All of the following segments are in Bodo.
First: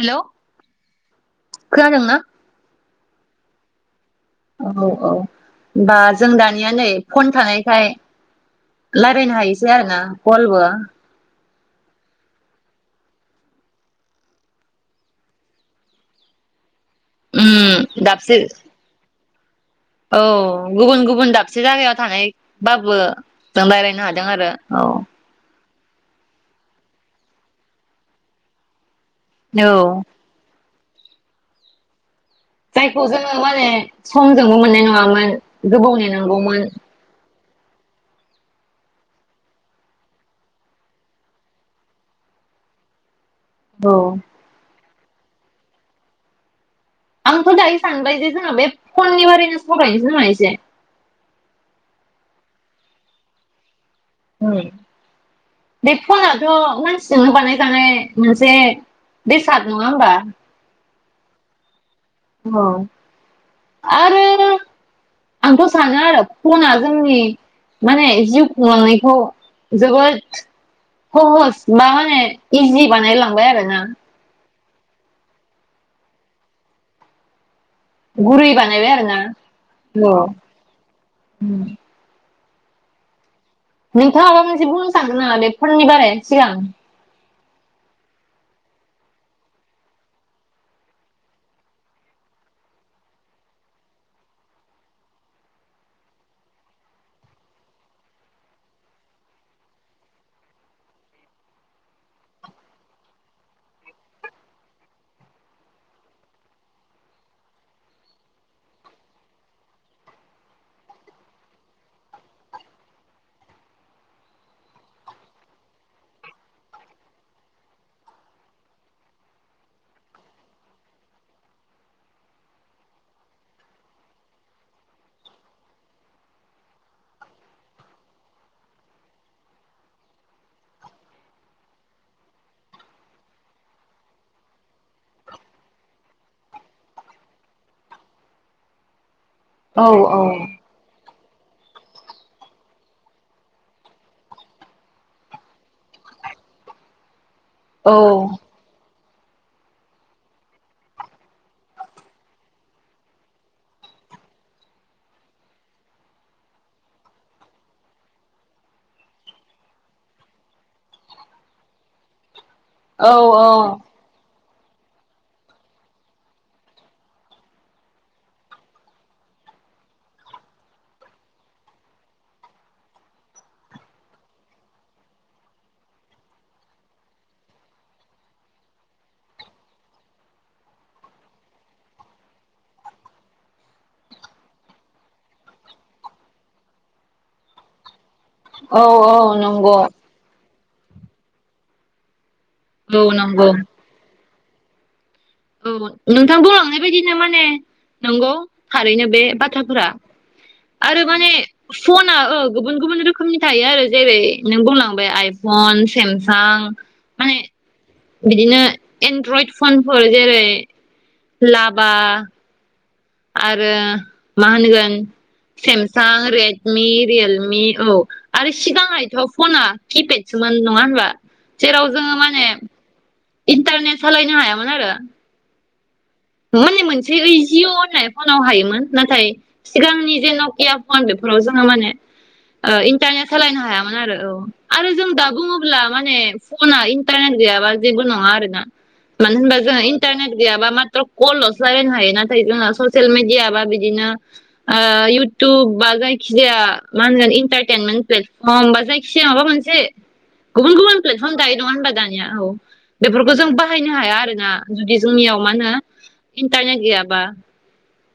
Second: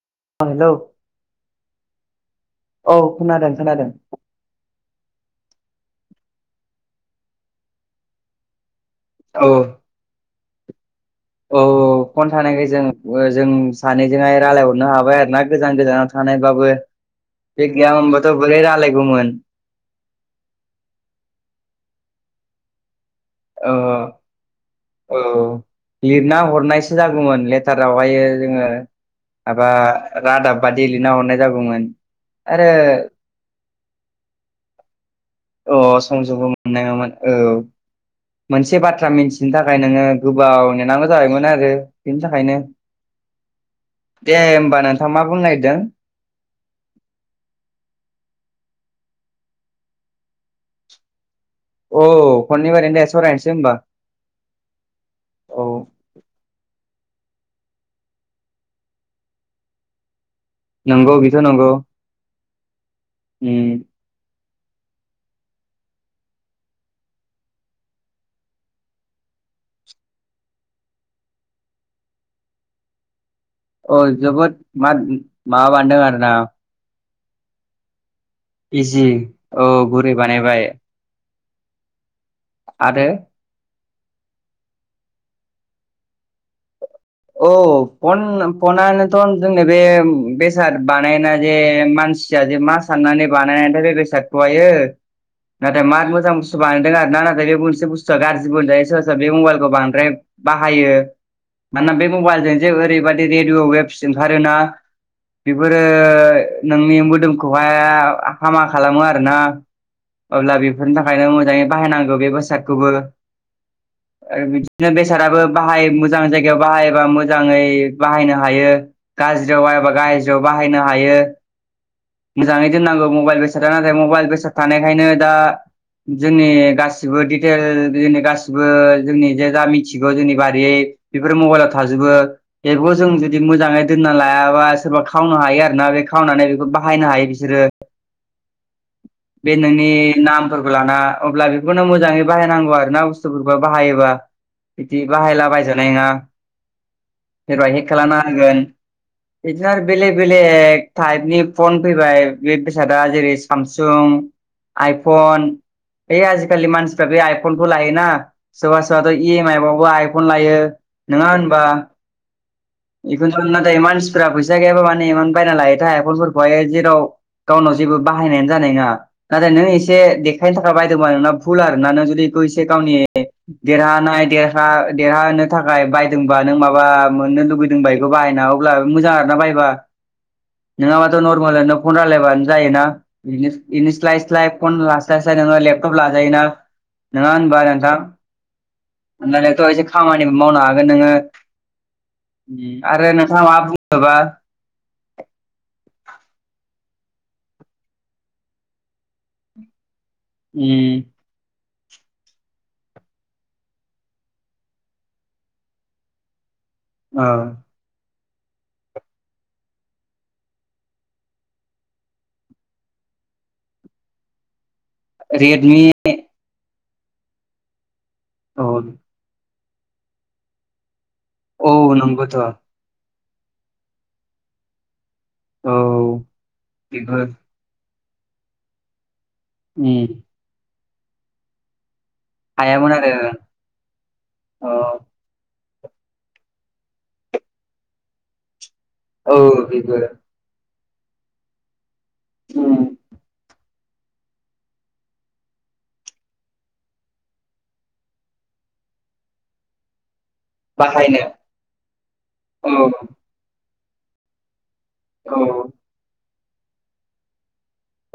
हेलौ खोनादोंना? औ खोनादों खोनादों। औ औ होनबा जों दानिया नै फन थानायखाय लायरायनो हायोसै आरोना कलबो औ औ। फन थानायखाय जों जों सानैजोंहाय रालायहरनो हाबाय आरो ना गोजान गोजानाव थानायबाबो। उम बे गैयामोनबाथ दाबसे बोरै रालायगौमोन? औ गुबुन गुबुन दाबसे जागायाव थानायबाबो जों ओ रालायनो हादों आरो। औ लिरना हरनायसो जागौमोन लेटारावहाय जोङो माबा औ रादाब बादि लिरना हरनाय जागौमोन। आरो जायखौ जोङो माने समजोंबो मोननाय नङामोन अ गोबाव सम समबो नेनांगौमोन। मोननाङामोन औ। मोनसे बाथ्रा मिनथिनो थाखाय नोङो गोबाव नेनांगौ जाबायमोन आरो बेनि थाखायनो औ दे होमबा नोंथाङ मा बुंनो नागिरदों? आंथ' दायो सानबाय जे जोंना बे फननि बारैनो फरायनोसै जोंहा एसे। अ फननि बारैनो दे सरायनोसै होनबा। बे फनाथ' मानसि जोंनो बानायखानाय मोनसे बेसाद नङा होमबा? नोंगौ बेथ नोंगौ। औ आरो आंथ' सानो आरो फना जोंनि माने जिउ खुंलांनायखौ जोबोद खोहस बा माने इजि बानाय लां औ जोबोद मा माबा बानायदों आरो ना गुरै बानायबाय इजि आरो ना औ गुरै अ। बानायबाय आरो नोंथाङा माबा मोनसे बुंनो सानो नामा बे फननि बारै सिगां? औ पन पनानोथ' जों बे बेसार बानायायना जे मानसि मानसिया जे मा साननानै बानायनायथाय बे बेसादखौहायो नाथाय मा मोजां बुस्थु बानायदों आरोना नाथाय बे मोनसे बुस्थुआ गाज्रिबो होनजायो सोरबा सोरबा बे मबाइलखौ बांद्राय बाहायो। [inaudible] मानोना बे मबाइलजों जे ओरैबाददि रेडिअ वेब ओंखारोना बेफोरो नोंनि मोदोमखौहाय हामा खालामो आरोना। अब्ला बेफोरनि थाखायनो मोजाङै बाहायनांगौ बे बेसादखौबो। आरो बिदिनो बेसादाबो बाहाय मोजां जायग गायाव बाहायोबा मोजाङै बाहायनो हायो गाज्रियाव बाहायोबा गाज्रियाव बाहायनो हायो। मोजाङै दोननांगौ मबाइल बेसादा नाथाय मबाइल बेसाद थानायखायनो दा जोंनि गासिबो दिटेल जोंनि गासिबो जोंनि जे जा मिथिगौ जोंनि बारियै बेफोर मबाइलाव थाजोबो बेफोरखौ जों जुदि मोजाङै दोनना लायाबा सोरबा खावनो हायो आरोना बे खावनानै बेखौ बाहायनो हायो बिसोरो। [inaudible] बे नोंनि औ नामफोरखौ लाना अब्ला बेखौनो मोजाङै बाहायनांगौ आर ना बुस्थुफोरखौ बाहायोबा बिदि बाहायलाबायजा नायनङा सोरबा औ हेक खालामना होगोन। [inaudible] बिदिनो आरो बेलेक बेलेक टाइपनि फन फैबाय बे बेसादा जेरै सामसुं आइफन बे आजिखालि मानसिफ्रा बे आइफनखौ लायोना सोरबा सोरबाथ' इएम आइ बावबो आइफन लायो। नङा होनबा? औ बेखौनोथ' नाथाय औ मानसिफोरा फैसा पैसा गैयाबा एमान बायना लायोथाय फलफोरखौहाय जेराव गावनाव जेबो बाहायनायानो जानाय नङा नाथाय नों एसे देखायनो थाखाय बायदोंबा नोंना भुल आरो ना नों जुदि बेखौ एसे गावनि देरहानाय देर देरहानो थाखाय बायदोंबा नों माबा मोननो लुुबैदोंबा बेखौ बाहायना अब्ला मोजां आरोना बायबा। नोंङाबाथ' नर्मेलनो फन रायलायबानो जायोनानो स्लाय स्लाय फन लास्लाय नोङो लेपटप लाजायोना नङा होनबा नोंथां? औ औ होननानैथ' नंगौ। एसे खामानिबो मावनो हागोन नोङो औ आरो नोंथाङा नंगौ मा बुनोबा [inaudible] औ नोंथां बुंलांनाय बायदिनो माने नंगौ थारैनो बे बाथ्राफोरा। आरो उम माने फना ओ गुबुन गुबुन रोखोमनि थायो आरो जेरै नों बुंलांबाय आइफन सेमसां आ माने बिदिनो एन्ड्रइड फनफोर जेरै लाभा आरो मा होनगोन Redmi Samsung Redmi Realme औ आरो औ सिगाङहथ फना किपेडसोमोन नङा होनबा? औ जेराव जोङो नंगौथ' माने औ इन्टारनेट सालायनो हायामोन आरो। औ माने मोनसे ओइजिअ होननाय फनाव हायोमोन नाथाय उम सिगांनि जे नकिया फन जोङो माने हायामोन आरो इन्टारनेट सालायनो हायामोन आरो औ आरो जों दा बुङोला ला माने फना इन्टारनेट गैयाबा जेबो नङा आरो ना। मानो औ होनबा जोंहा बेबो इन्टारनेट गैयाबा माथ्र कल'लसोलायनो हायो। नाथाइ जोंओ उम ससियेल मिडया बा बिदिनो जोंओ ओ इउटुब बा जायखिजाया इन्टाइटेलमेन्ट फ्लेटभर्म जायखिजाया माबा मोनसे गुबुन गुबुन बाहायनो प्लेटफर्म दायो नङा होनबा दानिया औ बेफोरखौ जों बाहायनो हाया आरो ना। जुदि जोंनियाव मा होनो औ इन्टारनेट गैयाबा।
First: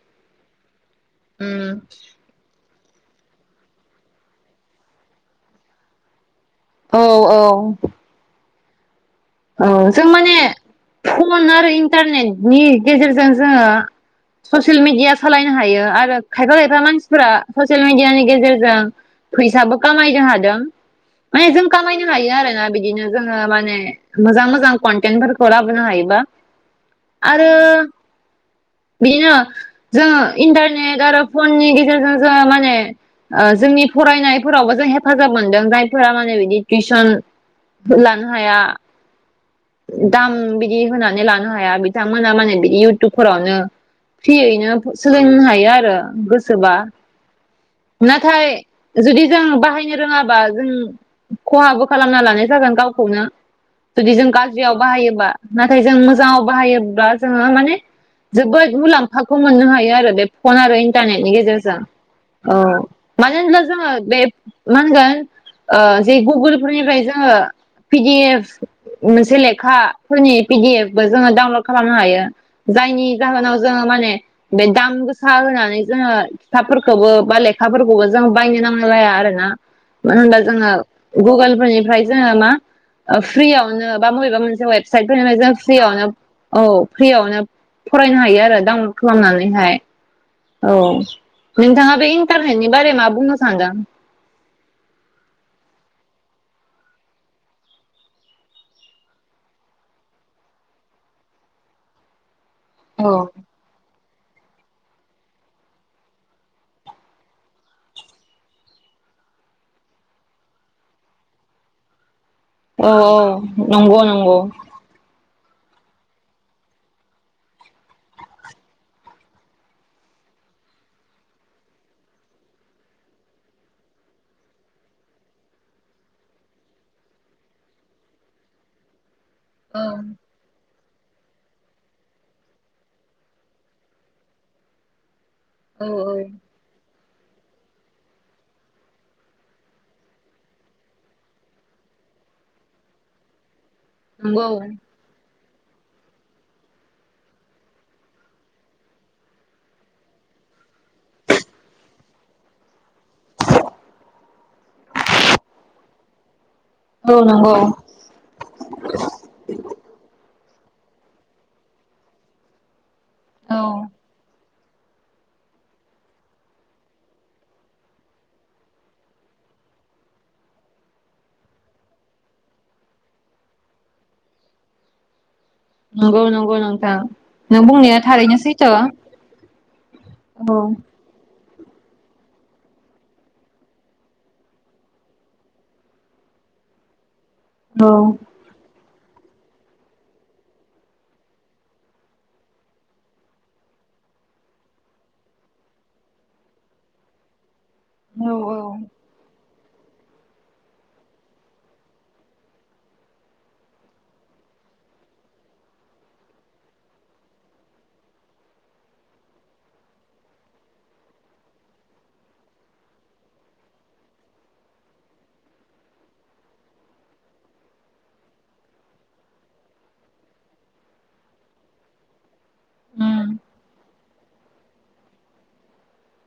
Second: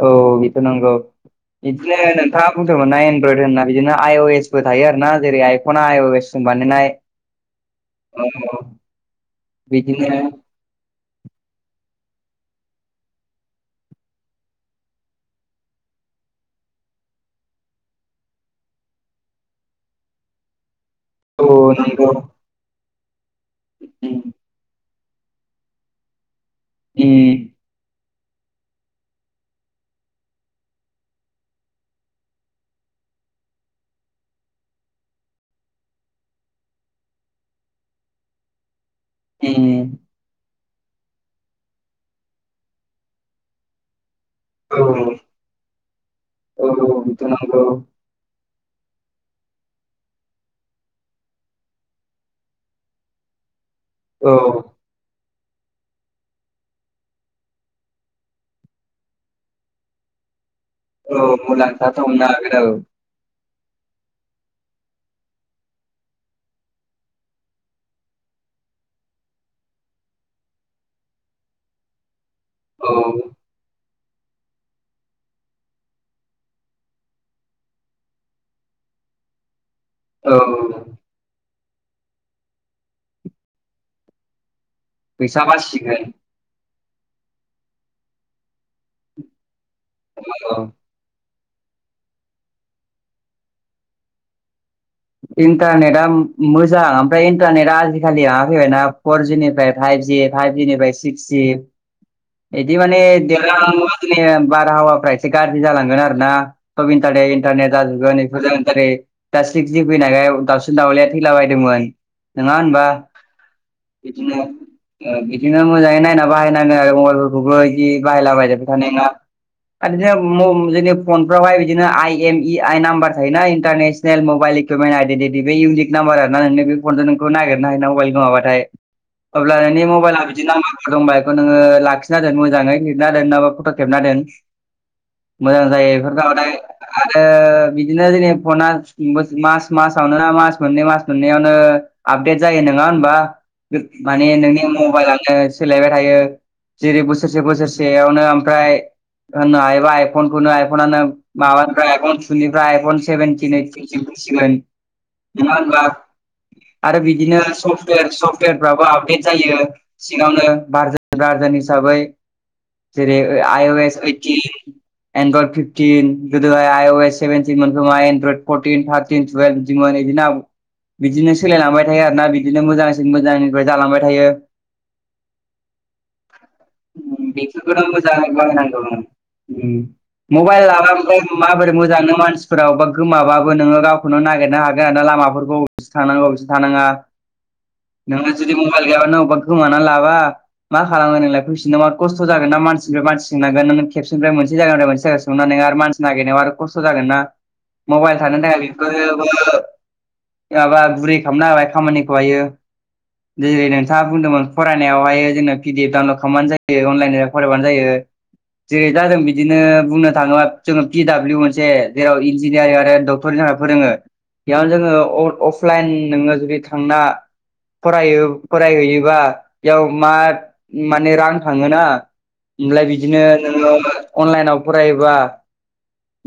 औ बेथ नांगौ उम बिदिनो नोंथाङा बुंदोंमोनना एनड्रयड होनना बिदिनो आइअ एस बबो थायो आर ना जेरै आइफना आइअ एस जों बानायनाय। औ औ औ जों बिदिनो माने फन आरो इन्टारनेटनि गेजेरजों जोङो ससियेल मिडिया सालायनो हायो आरो खायफा खायफा मानसिफोरा ससियेल मिडियानि गेजेरजों फैसाबो खामायनो हादों माने औ जों खामायनो नंगौ हायो आरोना बिदिनो जोङो माने उम मोजां मोजां कन्थेन्टफोरखौ लाबोनो हायोबा उम आरो बिदिनो जोंङो इन्टारनेट आरो फननि गेजेरजों जोंङो माने जोंनि फरायनायफोरावबो जों हेफाजाब मोनदों जायफोरा माने बिदि टिउसन फोलानो हाया। उम दाम बिदि होनानै लानो हाया बिथांमोना माने बिदि इउटुबफोरावनो फ्रियैनो सोलोंनो हायो आरो गोसोबा औ औ बेथ' नंगौ नाथाय जुदि जों बाहायनो रोङाबा जों खहाबो खालामना लानाय जागोन गावखौनो। जुदि जों औ गाज्रियाव बाहायोबा नाथाय जों मोजाङाव बाहायोब्ला जोंङो माने जोबोद मुलाम्फाखौ मोननो हायो आरो बे फन आरो इन्टारनेटनि औ गेजेरजों मुलाम्फा दंना औ आगोलाव मानो होनब्ला जोङो बे मा होनगोन ओ जे गुगोल फोरनिफ्राय जोङो पिडि एफ मोनसे लेखाफोरनि पिडि एफ ब जोङो डाउनलड खालामनो हायो जायनि जाहोनाव जोङो माने बे दाम गोसा होनानै जोङो खिथाफोरखौबो बा लेखाफोरखौबो जों बायनो नांगौ जाया आरोना मानो होनबा औ जोंङो औ गुगोल फोरनिफ्राय जोंङो मा फ्रियावनो बा बबेबा मोनसे वेब साइ फैसा जों बासिगोन फ्रियावनो औ फ्रियावनो फरायनो हायो आरो डाउनलड खालामनानैहाय। औ नोंथाङा बे इन्टारनेटनि बारै मा बुंनो सानदों? इन्टारनेटआ मोजां ओमफ्राय इन्टारनेटआ आजिखालि माबा फैबायना फरजिनिफ्राय पाइप फाइभज फाइभजनिफ्राय सिक्स जि [inaudible] एदि माने औ बारहावाफ्रा एसे गाज्रि जालांगोन आरो ना थब इन्टारनेट इन्टारनेट जाजोबगोन बेफोर सिक् जि फैनायखाय दाउसिन दाउलाया थैलाबायदोंमोन। नङा होनबा औ नंगौ नंगौ। [inaudible] बिदिनो ओ बिदिनो मोजाङै नायना बाहायनांगोन आरो मबाइलफोरखौबो बिदि बाहायलाबायायजाबबाय थानाय नङा। जोंनि फनफ्रावहाय बिदिनो I M E I number थायोना international mobile mobile equipment identity बे इउनिक नाम्बार आर नों बे फनजों नोंखौ नागिरनो हायो ना मबाइल गोमाबाथाय। अब्ला औ नोंनि मबाइला बिदि नामा? रंबायखौ नोङो लाखिना दोन मोजाङै लिरना दोन नबा फट' खेबना दोन। मोजां औ जायो औ बेफोर थाबाथाय आरो बिदिनो जोंनि फना मोस मास मासावनो ना मास मोननै मास मोननैयावनो आपदेट जायो नोङा होमबा? माने नंगौ। नोंनि मबाइलानो सोलायबाय थायो। जेरै बोसोरसे बोसोरसेयावनो ओमफ्राय ओनो हायोबा आइपन खोनो आइपनानो माबानिफ्राय आइपन टुवेलेनिफ्राय आइपन सेभेनटिन ओयतिन [unintelligible] सिमोन नङा होमबा? आरो औ बिदिनो नंगौ सफ्टवेर सफ्टवेरफ्राबो आपडेट जायो सिङावनो बारजो गारजोन हिसाबै जेरै ओ आइ अ एस नंगौ ओइटि एनड्रइड फिफटिन गोदोहाय आइ अ एस सेभेनटिन मोन खोमा एनड्रइड फटिन थारटि टुवेल बिदि मोन इदिनो आव बिदिनो सोलायलांबाय थायो आरो ना बिदिनो मोजांसिन मोजांनिफ्राय जालांबाय थायो। नंगौ नोंथां उम नों बेफोरखोनो बुंनाया मोजाङै थारैनो सैथो। बानायनांगौ ओम। उम औ मबाइल लाबा ओमफाय माबोरै मोजां नों मानसिफोरा अबावबा गोमाबा बो नोङो गावखौनो नागिरनो हागोन लामाफोरखौ अबस थांनांगौ अबेथिं थांनांगौ अबेथिं औ थानाङा। नोंना जुदि मबाइल गैयाबा नों अबा गोमाना लाबा मा खालामो नोंलाय फैफिनो मा खस्थ जागोन ना माननिफाय मानसि सोंनांगोन नों खेबसनिफ्राय मोनसे जायगानिफ्राय मोनसे जायगायाव सोंनानै आरो मानसि नागिरनायाव आरो खस्थ' जागोन ना [inaudible] मबाइल थानो थाखाय बेफोरोबो माबा गुरै खालामना होबाय खामानिखौहायो। जेरै नोंथाङा बुंदोंमोन फरायनायावहाय जोंनो पि डि एफ डाउनलड खामबानो जायो अनलाइन फरायबानो जायो। जेरै दा जों बिदिनो बुंनो थाङोबा जोङो पि डाब्लिउ मोनसे जेराव इन्जिनियारिं आरो दक फोरनि थाखाय फोरोङो बेयावनो जोङो अफ-अफलाइन नोङो जुदि थांना फरायो फरायहैयोबा इयाव मा माने रां थाङोना इमफ्लाय बिदिनो नोङो अनलाइनाव फरायोबा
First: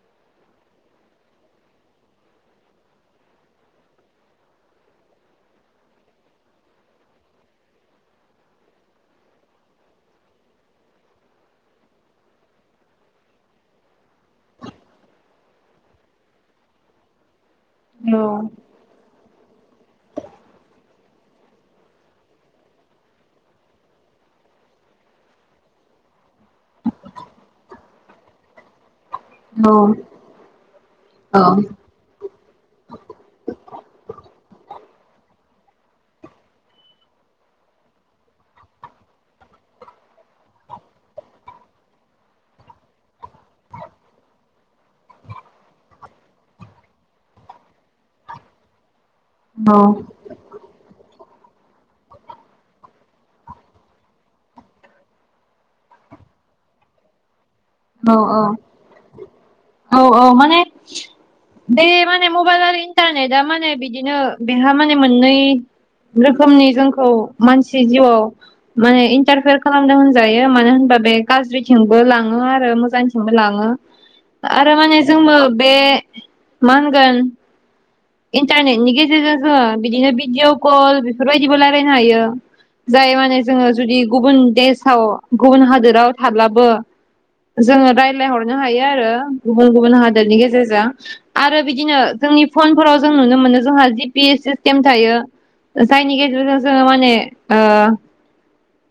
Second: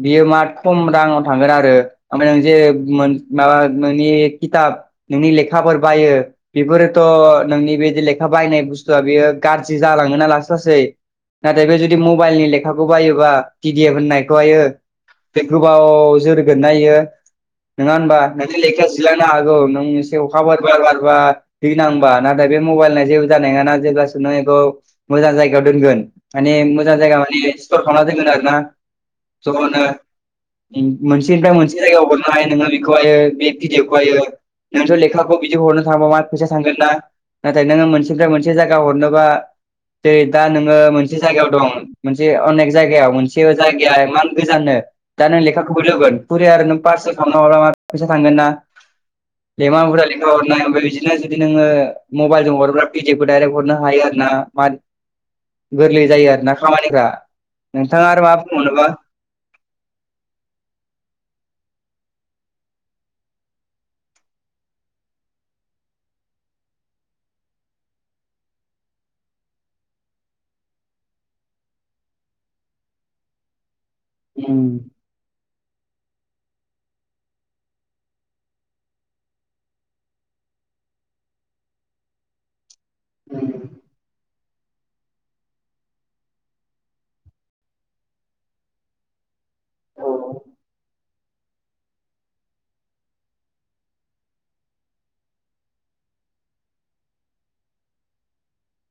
बियो मा खम राङाव थांगोन आरो। ओमफ्राय नों जे मोन माबा नोंनि खिथाब नोंनि लेखाफोर बायो बेफोर थ' नोंनि बेदि लेखा बायनाय बुस्थुआ बेयो गाज्रि जालाङो ना लासै लासै नाथाय बे जुदि मबाइलनि लेखाखौ बायोबा पि डि एफ होननायखौहायो बे गोबाव जोर गोन नायो नोङा औ होनबा नों लेख जिलांनो हागौ नों एसे अखा बार बार बारबा दैनांबा नाथाय बे मबाइलना जेबो जानाय नोङा ना जेब्लासिम नों एखौ मोजां जायगायाव दोनगोन। माने मोजां जायगा माने सिटर खालामना दोनगोन आरोना ज'नो उम मोनसे बेनिफ्राय मोनसे जायगायाव हरनो हायो नोङो एखौहायो बे पि डि एफखौहायो नोंसोर लेखाखौ बिदि हरनो थांबा मा फैसा थांगोन ना नाथाय नोङो मोनसेनिफ्राय मोनसे जायगा हरनोबा जरै दा नोङो मोनसे जायगायाव दं मोनसे अनेक जायगायाव मोनसे जायगाया इमान गोजाननो दा नों लेखाखौ बोरै हरगोन कुरियार नों पार्सेल खालामना हराबा फैसा थांगोन ना औ एमान बुरजा लेखा हरनाय ओमफ्राय बिदिनो जे दि नोङो मबाइल जों हरोब्ला पि डि एप खौ डाइरेक्ट हरनो हायो आरो ना माद गोरलै जायो आरो ना खामानिफ्रा। नोंथाङा औ आरो मा बुंबावनो बा? औ औ माने बे माने मबाइल आरो इन्टारनेटआ माने बिदिनो बेहा माने मोननै रोखोमनि जोंखौ मानसि जिउआव माने इन्टारफेर खालामदों होनजायो मानो होनबा बे गाज्रिथिंबो लाङो आ रो मोजांथिंबो लाङो उम आरो उम माने जोंबो बे माहोनगोन इन्टारनेटनि गेजेरजोङो बिदिनो भिडिअ कल बेफोरबायदिबो रायलायनो हायो। जाय माने जोङो जुदि गुबुन देशाव गुबुन हादोराव थाब्लाबो जोङो रायज्लायहरनो हायो आरो गुबुन गुबुन औ हादोरनि गेजेरजों आरो बिदिनो जोंनि फनफोराव जों नुनो मोनो जोंहा जि पि एस सिस्टेम थायो। जायनि गेजेरजों जोङो माने ओ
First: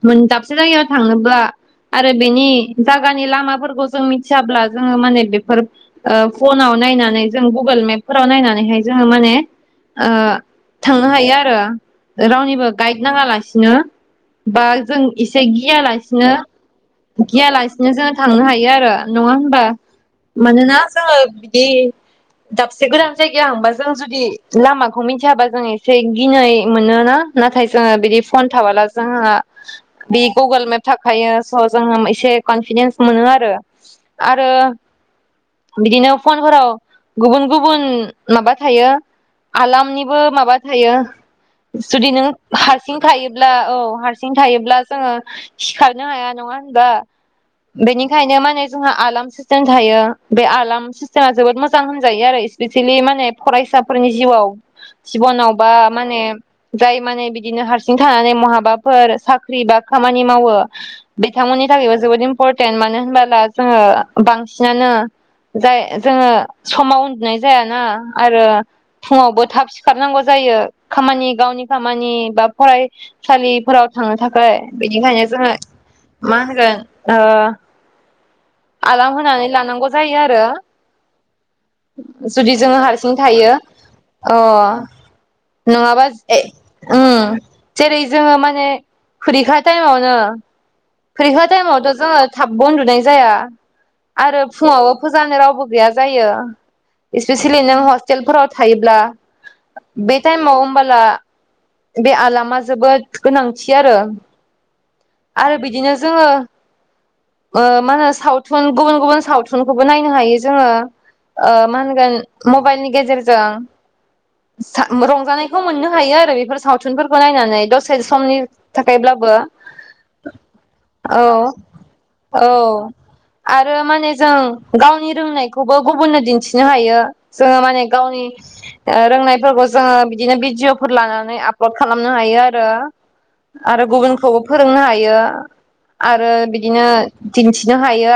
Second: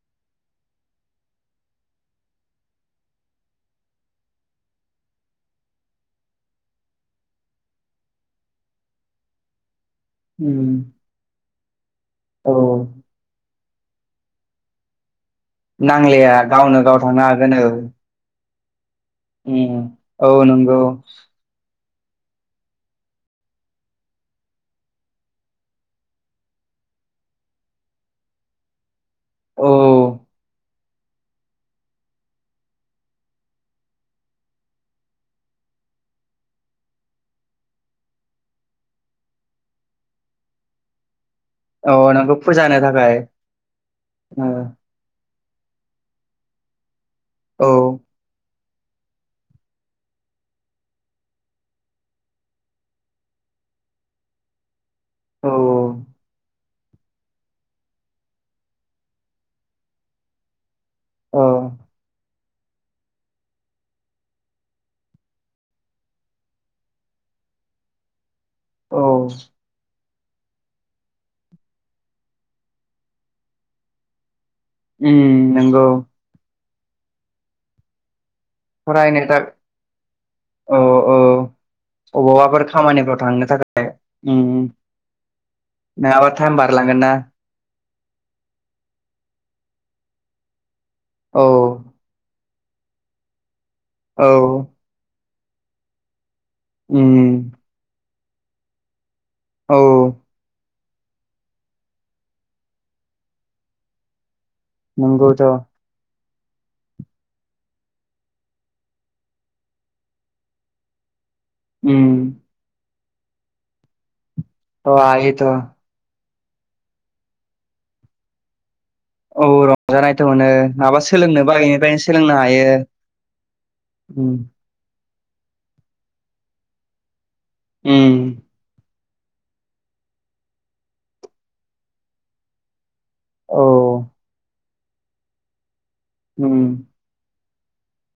मोन दाबसे जायगायाव थाङोब्ला आरो बेनि जागानि नि लामाफोरखो जों मिथियाब्ला जोङो माने बेफोर ओ फनाव नायनानै ओ जों गुगोल मेप [unintelligible] नायनानैहाय जोङो माने ओ उम थांनो हायो आरो रावनिबो औ गाइड नाङा लासिनो। बा जों इसे गियालासिनो नांलाया गावनो गाव थांनो गिया हागोन औ लास [unintelligible] नो जोङो थांनो हायो आरो नङा होमबा? उम औ मानोना नंगौ जोङो बिदि दाब से गोदान जायगायाव हांबा जों जुदि लामाखौ मिथियाबा जों एसे गिनाय मोन ना नाथाय जों ओ बिदि फन थाबाला जोंङो औ बि गुगोल मेप थाखायो स जोङो एसे कनफिदेन्स मोनो आरो आरो बिदिनो फनफोराव गुबुन गुबुन माबा थायो। आलामनिबो माबा थायो। जुदि औ नों नोंखौ फुजा होनो हारसिं थाखाय थायोब्ला औ हारसिं औ थायोब्ला जोङो सिखारनो हाया नङा होनबा औ बेनिखायनो माने जोंहा आलार्म [unintelligible] थायो। बे आलार्म सिस्टेमा जोबोद मोजां होनजायो आरो इस्पेसियेलि माने फरायसाफोरनि जिउआव। औ जिबनावबा माने जाय माने बिदिनो हारसिं थानानै महाबाफोर साख्रि बा खामानि मावो। औ बिथांमोननि थाखायबो जोबोद इम्परटेन्ट मानो होनबोला जोङो बांसिनानो जाय जोङो समाव उन्दुनाय जायाना आरो औ फुङावबो थाब सिखारनांगौ जायो खामानि गावनि खामानि बा फरायसालिफोराव थांनो थाखा खाय उम बिनिखायनो जोङो नंगौ मा होनोगोन ओ आलाम फरायनो थाखाय होनानै लानांगौ जायो आरो। औ औ जुदि अबावबाफोर जोङो हारसिं खामानिफ्राव थांनो थायो थाखाय अ। उम नङाबा [unintelligible] टाइम बारलांगोन ना उम। जेरै जोङो माने फुरिखा टाइमावनो फुरिखा औ टाइमावथ' जोङो थाबबो उन्दुनाय जाया औ आरो फुङावबो फुजानो रावबो गैया जायो। उम इस्पेसियेलि नों हस्टेलफोराव थायोब्ला औ बे टाइमाव ओमबा अब्ला बे आलामा जोबोद गोनांथि आरो। नंगौथ' आरो बिदिनो जोङो ओ मा होनो साउथ थुन गुबुन गुबुन सावथुनखौबो नायनो हायो जोङो ओ मा उम होनगोन मबाइनि गेजेर जों सा अ हायोथ' रंजानायखौ मोननो हायो आरो बे फोर सावथुनफोरखौ नायनानै दसे समनि थाखायब्लाबो औ रंजानायथ' मोनो माबा औ सोलोंनोबो इनिफायनो सोलोंनो औ हायो। आरो माने उम जों गावनि रोंनायखौबो गुबुननो दिन्थिनो हायो। जोङो माने उम गावनि ओ रोंनायफोरखौ जोङो बिदिनो भिडिअ फोर लानानै आपलड खालामनो हायो आरो। आरो औ गुबुनखौबो फोरोंनो हायो आरो बिदिनो दिन्थिनो हायो आ